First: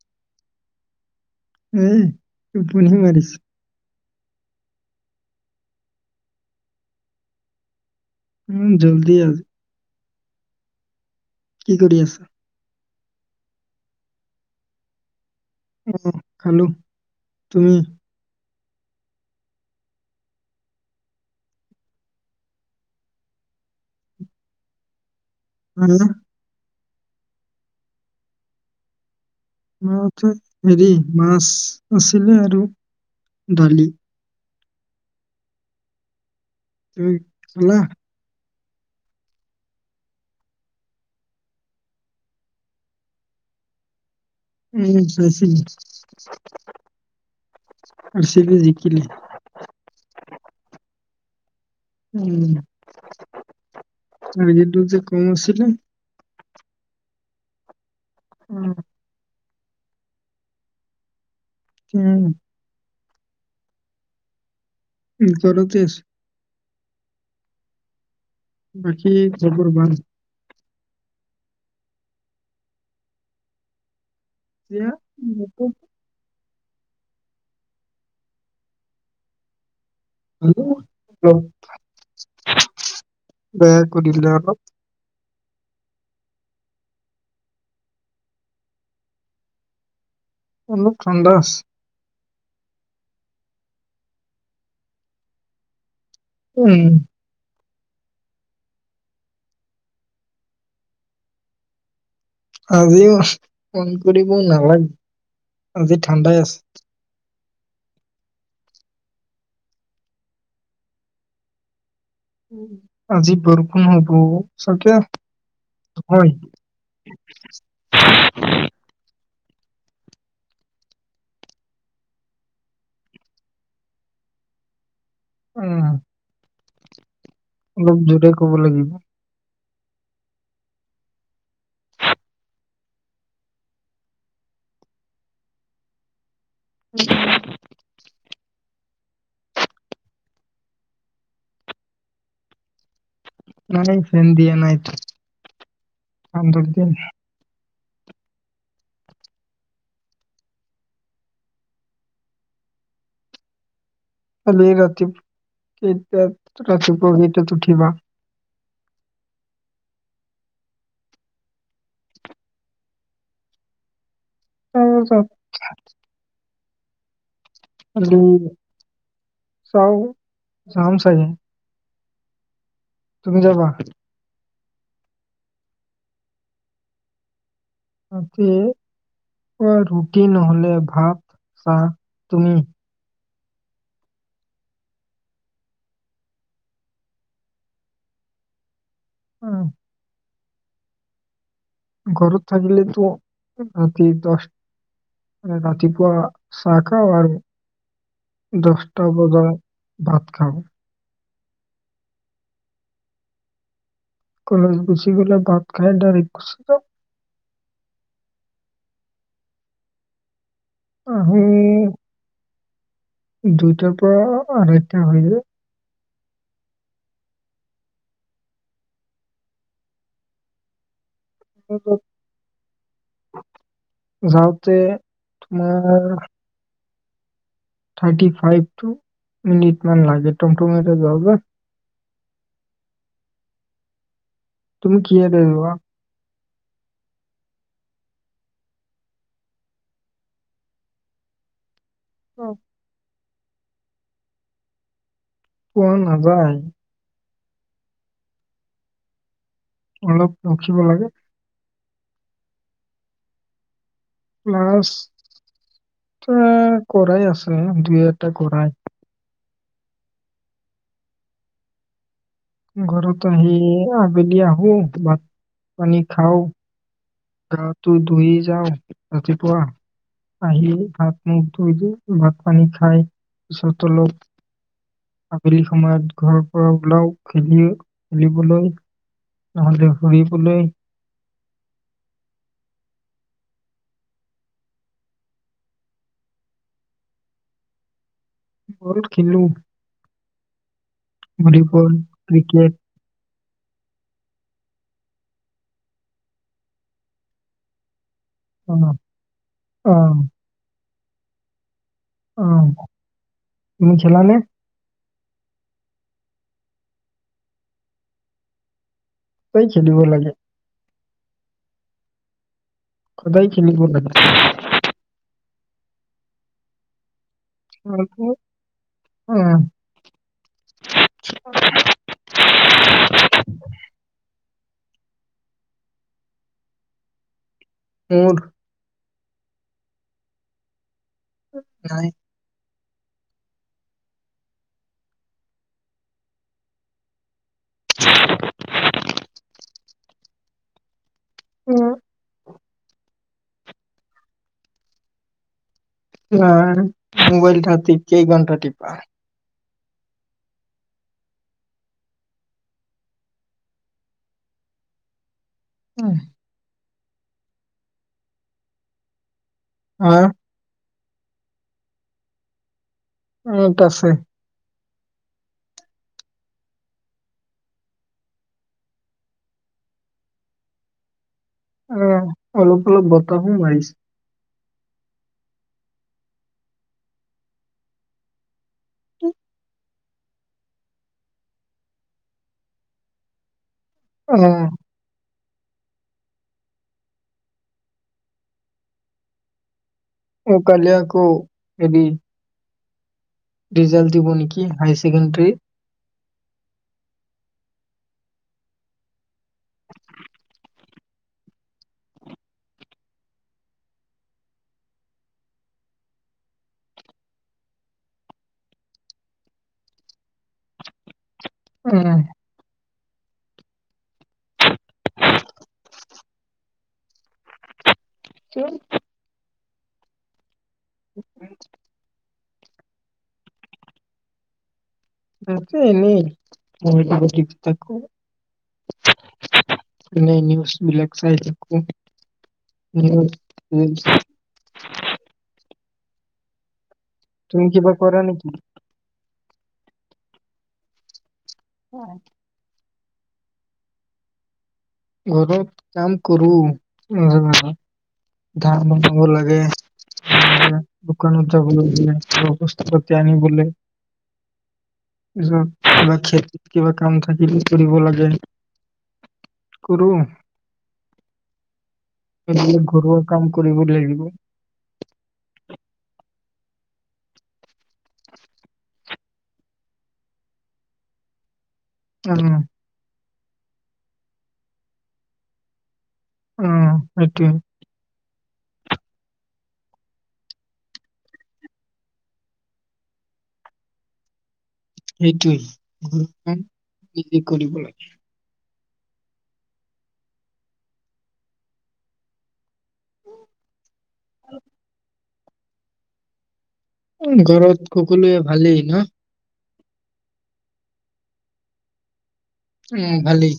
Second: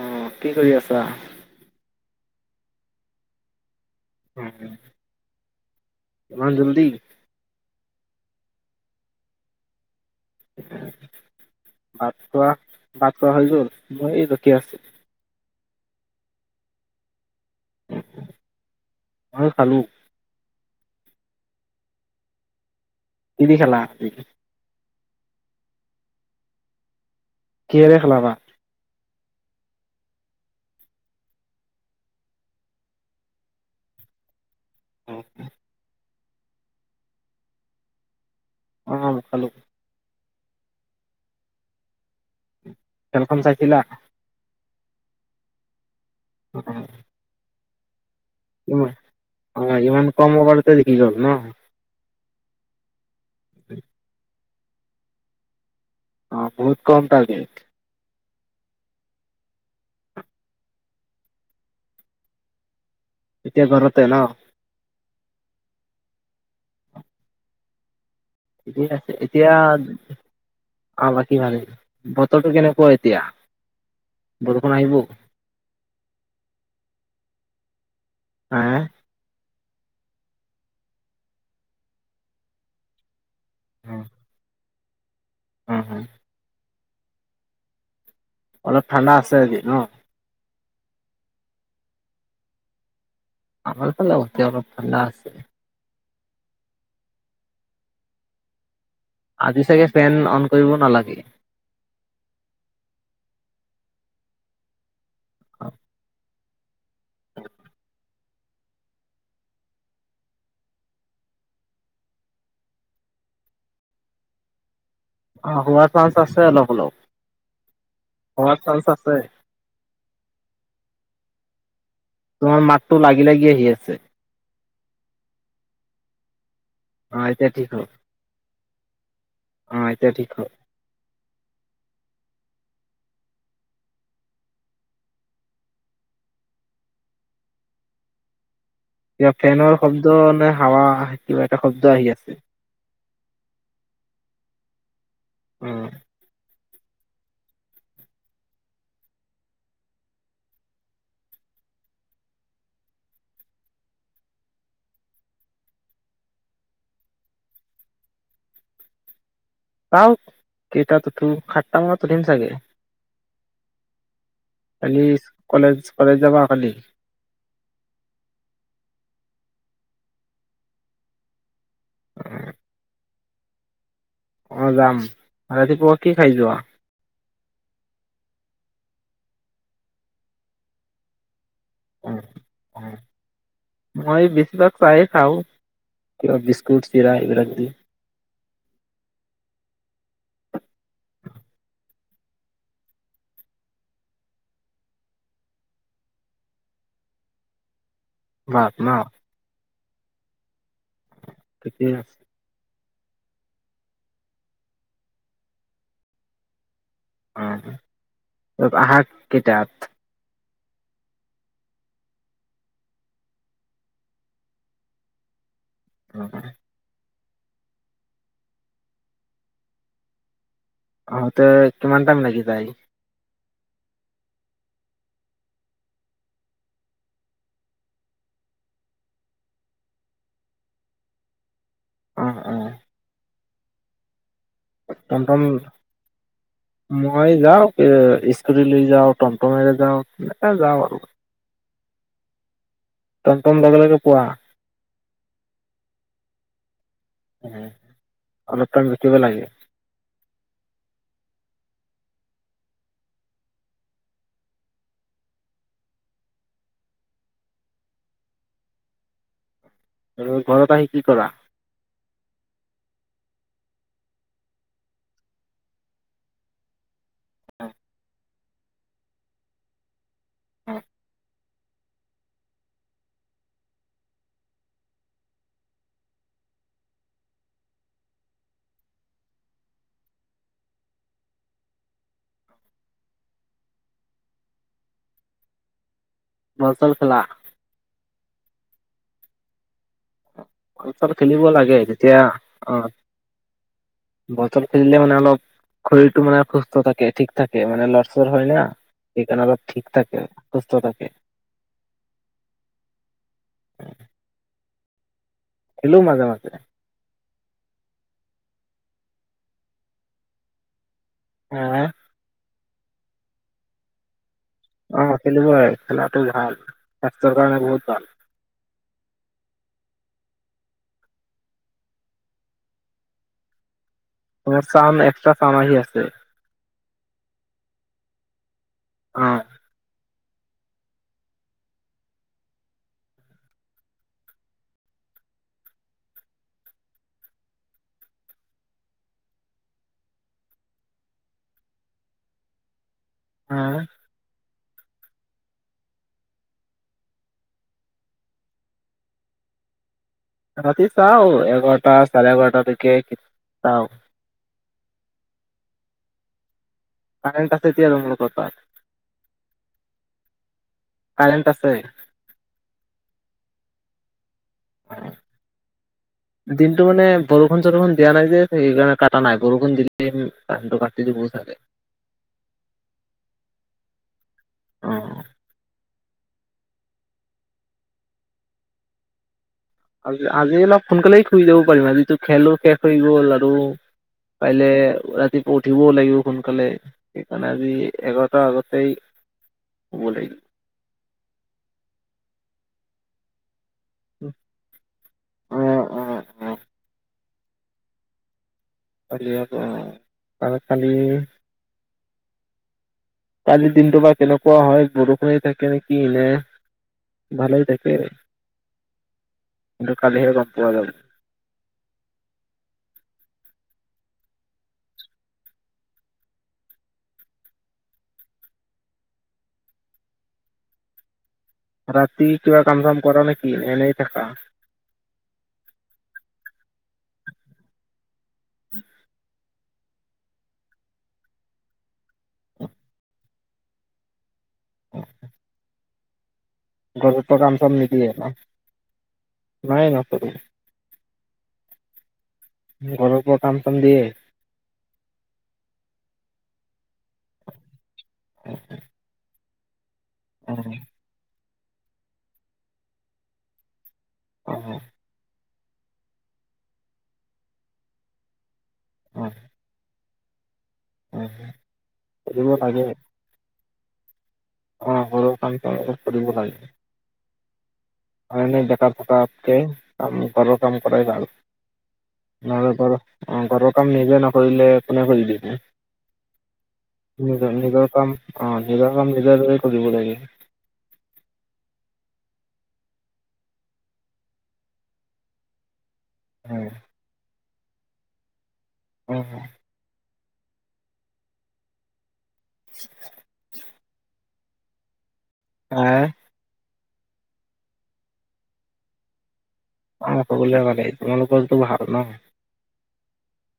অ, কি কৰি আছা? উম টোপনি মাৰিছ। ইমান জল্দি। উম, জল্দি আজি। কি কৰি [inaudible] ভাত আছা খোৱা ভাত খোৱা হৈ গ'ল, মই এই ৰকীয়া আছোঁ। অহ, খালো। তুমি? মই খালোঁ। কিদি খালা? উম। কিহেৰে খালা ভাত? ভাত হেৰি, মাছ আছিলে আৰু দালি। তুই খালা? অ, খালো। খেলখন চাইছিলা? উম, চাইছিল। [unintelligible] চি বি ইমা জিকিলে অভাৰ, ইমান কম অভাৰতে জিকি গ'ল। অ উম উ [unintelligible] ম যেি দু যে কমছিলো [unintelligible] অঁ বহুত কম তাৰ্গেত উম উম এতিয়া ঘৰুতেে ন উম কৰতেছ বাকী আছে এতিয়া খবৰ ভাল আহ বাকী ভাল বতৰটো কেনেকুৱা এতিয়া বৰষুণ এয়া আহিব? [unintelligible] হ হ [unintelligible] বেয়াকৈ দি দিলে আও ন হ হ [unintelligible] অলপ ঠাণ্ডা আছে আজি ন অলোক ঠাণ্ডা আছে আমাৰ ফালে এতিয়া অলপ ঠাণ্ডা আছে উম আজি চাগে ফেন অন কৰিব নালাগে আজিও ফোন কৰিবও নালাগে আজি ঠাণ্ডাই আছে [unintelligible] আজি বৰষুণ হ'ব চাগে অ হোৱাৰ চান্স হয় আছে অলপ অলপ, হোৱাৰ চান্স আছে তোমাৰ মাতটো লাগি লাগি আহি আছে উম অ', এতিয়া ঠিক হ'ল, অলপ জোৰে ক'ব লাগিব অ এতিয়া ঠিক হ উ [unintelligible] কিবা ফেনৰ শব্দ নে হাৱা কিবা এটা শব্দ আহি আছে নাই ফেন দিয়া য নাইতো উম দুৰ দিন কালি ৰাতিপুৱ কেইটাত ৰাতিপুৱা কেইটাত উঠিবা কাওত কেইটাত উঠু, খাাট্টা মানত উঠিম চাগে কালি তাৰপাছত কলেজ কলেজ যাবা কালি? চাও যাম চাইে উ [unintelligible] তুমি যাবা অ যাম ৰাতিপুৱা কি খাই যোৱা তাতে, পোৱা ৰুটি নহলে ভাত চ অ', তুমি অ'। মই বেছিভাগ ছাহেই খাওঁ কিবা বিস্কুট চিৰা এইবিলাক দিওঁ উম ঘৰত থাকিলেতো ৰাতি দছ ৰাতিপুৱা চাহ খাওঁ আৰু ভাত ন? দহটা বজাত ভাত খাওঁ ঠিকেই কলেজ গুচি গলা ভাত খাই ডাৰেক গুছি য অ আঁহা কেইটাত আহোঁ দুইটাৰ পৰা আৰু এটা হয় যে [unintelligible] আহোঁতে আমি কিমান তাত টাইম লাগি যায় যাওঁতে তোমাৰ থাৰ্টি ফাই টো মিনিট মান লাগে টমটম তে যোৱাৰ বাবে উ উ টমটম [unintelligible] মই যাওঁ স্কুটি লৈ যাওঁ, টমটমেৰে যাওঁ তেনেকে যাওঁ আৰু অ টমটম লগে লগে পোৱা? পোৱা নাযায় উ অলপ টাইম্ ৰখিব লাগে অলপ ৰখিব লাগে ক্লাছ এ কৰাই আছে দুই এটা কৰাই ত ঘৰত আহি কি কৰা? ঘৰত আহি আবেলি আহো, ভাত পানী খাওঁ গা টো ধুই যাওঁ ৰাতিপুৱা আহিয়ে হাত মুখ ভাত পানী খাই, পিছত অলপ আবেলি সময়ত ঘৰৰ পৰা ওলাও খেলি খেলিবলৈ, নহলে ঘুৰিবলৈ বল চল খেলা? বল খেলো বল চল খেলিব লাগে ভলীবল তেতিয়া ক্ৰিকেট আহ বটল খেলিলে মানে অলপ শৰীৰটো মানে সুস্থ থাকে ঠিক থাকে মানে ল চ হয় না অ' সেইকাৰনে অলপ ঠিক থাকে অ' সুস্থ থাকে [unintelligible] অ' তুমি খেলানে খেলু মাজে মাজে [unintelligible] হাঁ সদায় খিনিব লাগে অ খেলিব লাগে, খেলাটো ভাল চৰকাৰে বহুত ভাল উহ উ চাম এক্ট্ৰা চামাই আছে উহ ও নাই হেলৌ হো অ নাই মোবাইল থাতিত কেই ঘণ্টা টিপা ৰাতি চাওঁ এঘাৰটা চাৰে এঘাৰটালৈকে চাওঁ উহ কাৰেনট আছে এতিয়া লুন লব পায় আৰ কাৰেণ্ট আছে উহ আছে দিনটো মানে বৰষুণ চৰষুণ দিয়া নাই যে সেইকাৰণে কটা নাই বৰষুণ দিলে কাৰেণ্ট কাটি দি ছাৰে উম অলপ অলপ বতাহো মাৰিছে উহ আজি আজি অলপ সোনকালেই শুই যাব পাৰিম আজি টো খেলো শেষ হৈ গ'ল আৰু অ' কাইলৈ উৱাকিক উঠিবও লাগিব সোনকালে সেইকাৰণে আজি এঘাৰতাৰ আগতেই শুব লাগিব উ কালিয়া ক' এদি ৰিজাল্ট দিব নেকি হায়ছেকেণ্ডাৰী অ অ অ আলিয় প চালত পানী কালিৰ দিনটো বা কেনেকুৱা হয় বৰষুণেই থাকে নেকি এনে ভালেই থাকে কিন্তু কালিহে গম পোৱা যাব উহ চোন উহ এ এটা পি কিবা কাম চাম কৰানে কি এনেই থাকা আছো এনেই কমিটি বিটি থাকো এনেই নিউজ বিলাক চাই থাকো নিউজ নিউ গৰমেন্তৰ তুমি কামাচাম কিবা নিদিয়ে কৰা ন নেকি? নাই নকৰোঁ অ আই ঘৰৰ ওপৰ কাম চাম দিয়ে ঘৰত কাম কৰো নিজে নেচাও ধান বনাব লাগে অ এতিয়া দোকান যাবলগীয়া অৱস্থা পাতি আনিবলৈ অ'হ যাম কিব বা খেতিত কিবা কাম থাকিলে কৰিব লাগে উহ অৰোহ কৰিব [inaudible] এবোৰ লাগে। ঘৰুৱা কাম কৰিব লাগিব অ গৰম পানী অকণ কৰিব লাগিব। হয় ন বোত থকা আপক ক ঘৰৰ কাম কৰাই ভাল উম নাৰ ব অ ঘৰৰ কাম নিজে নকৰিলে কোনে কৰি দিব উম সেইটোৱে নিজৰ নিজৰ কাম অ নিজৰ কাম নিজে কৰিব লাগে সেইটোয়ে। অ [unintelligible] কৰিব লাগে উম [inaudible] হ [inaudible] আহ ঘৰত সকলোৱে ভালেই ন অ সকলোৰে ভালে তোমালোকৰতো ভাল ন উম ভালেই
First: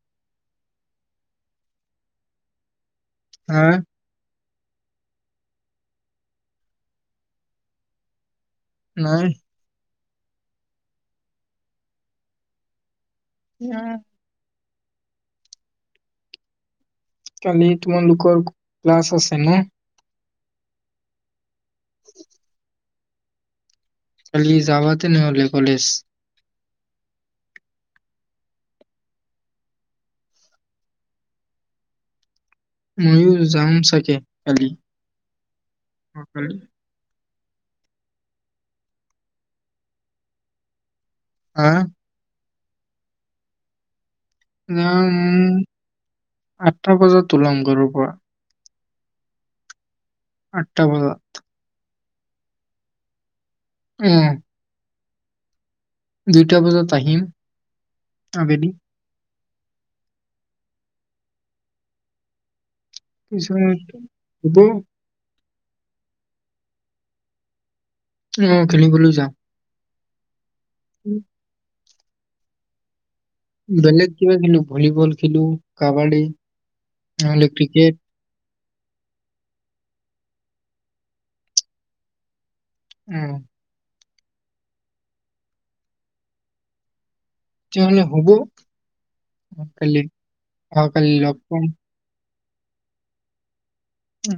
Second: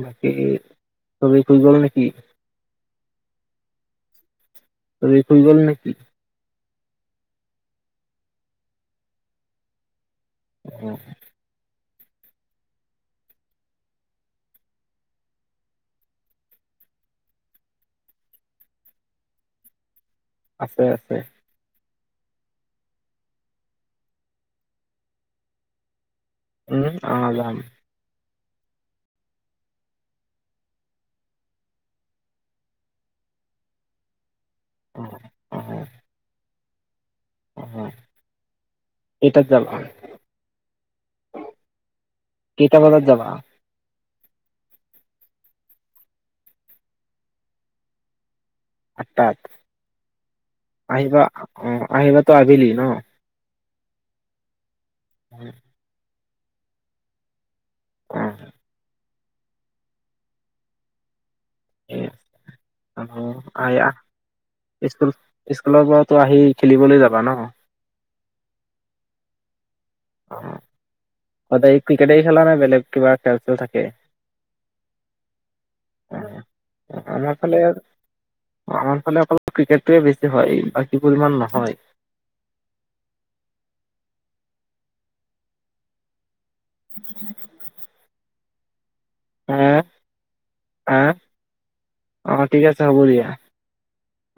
বাকী ছবি হৈ গ'ল নেকি হা ত এই ফুটবল নেকি নাই উম উম। কালি তোমালোকৰ ক্লাছ আছে ন আছে আছে [inaudible] কালি যাবা তেনেহলে কলেজ। উম অ যাম। ময়ো যাম চাগে খালি অ অ অ খালি। অ এটাত যাবা। আহ কেইটা বজাত যাবা না আঠটা বজাত ওলাম ঘৰৰ পৰা আঠটাত আঠটা বজাত আহিবা অ আহিবাটো আবেলি ন! উম উম দুইটা বজাত আহিম ঠিক আছে। আবেলি উম কিছয় হব স্কুল স্কুলৰ পৰাতো আহি খেলিবলৈ যাবা ন অ খেলিবলৈ যাওঁ অ সদায় ক্ৰিকেটেই খেলা নাই বেলেগ কিবা খেল চেল থাকে? বেলেগ কিবা খেলো ভলীবল খেলো অ কাবাডী আমাৰ নহলে ফালে ক্ৰিকেট আমাৰ ফালে অকল ক্ৰিকেটটোৱে বেছি হয় বাকী পৰিমাণ নহয় উম [inaudible] তেওঁ হবো আহ কালি আহ অহাকালি লগ পাম অ ঠিক আছে হ'ব দিয়া উম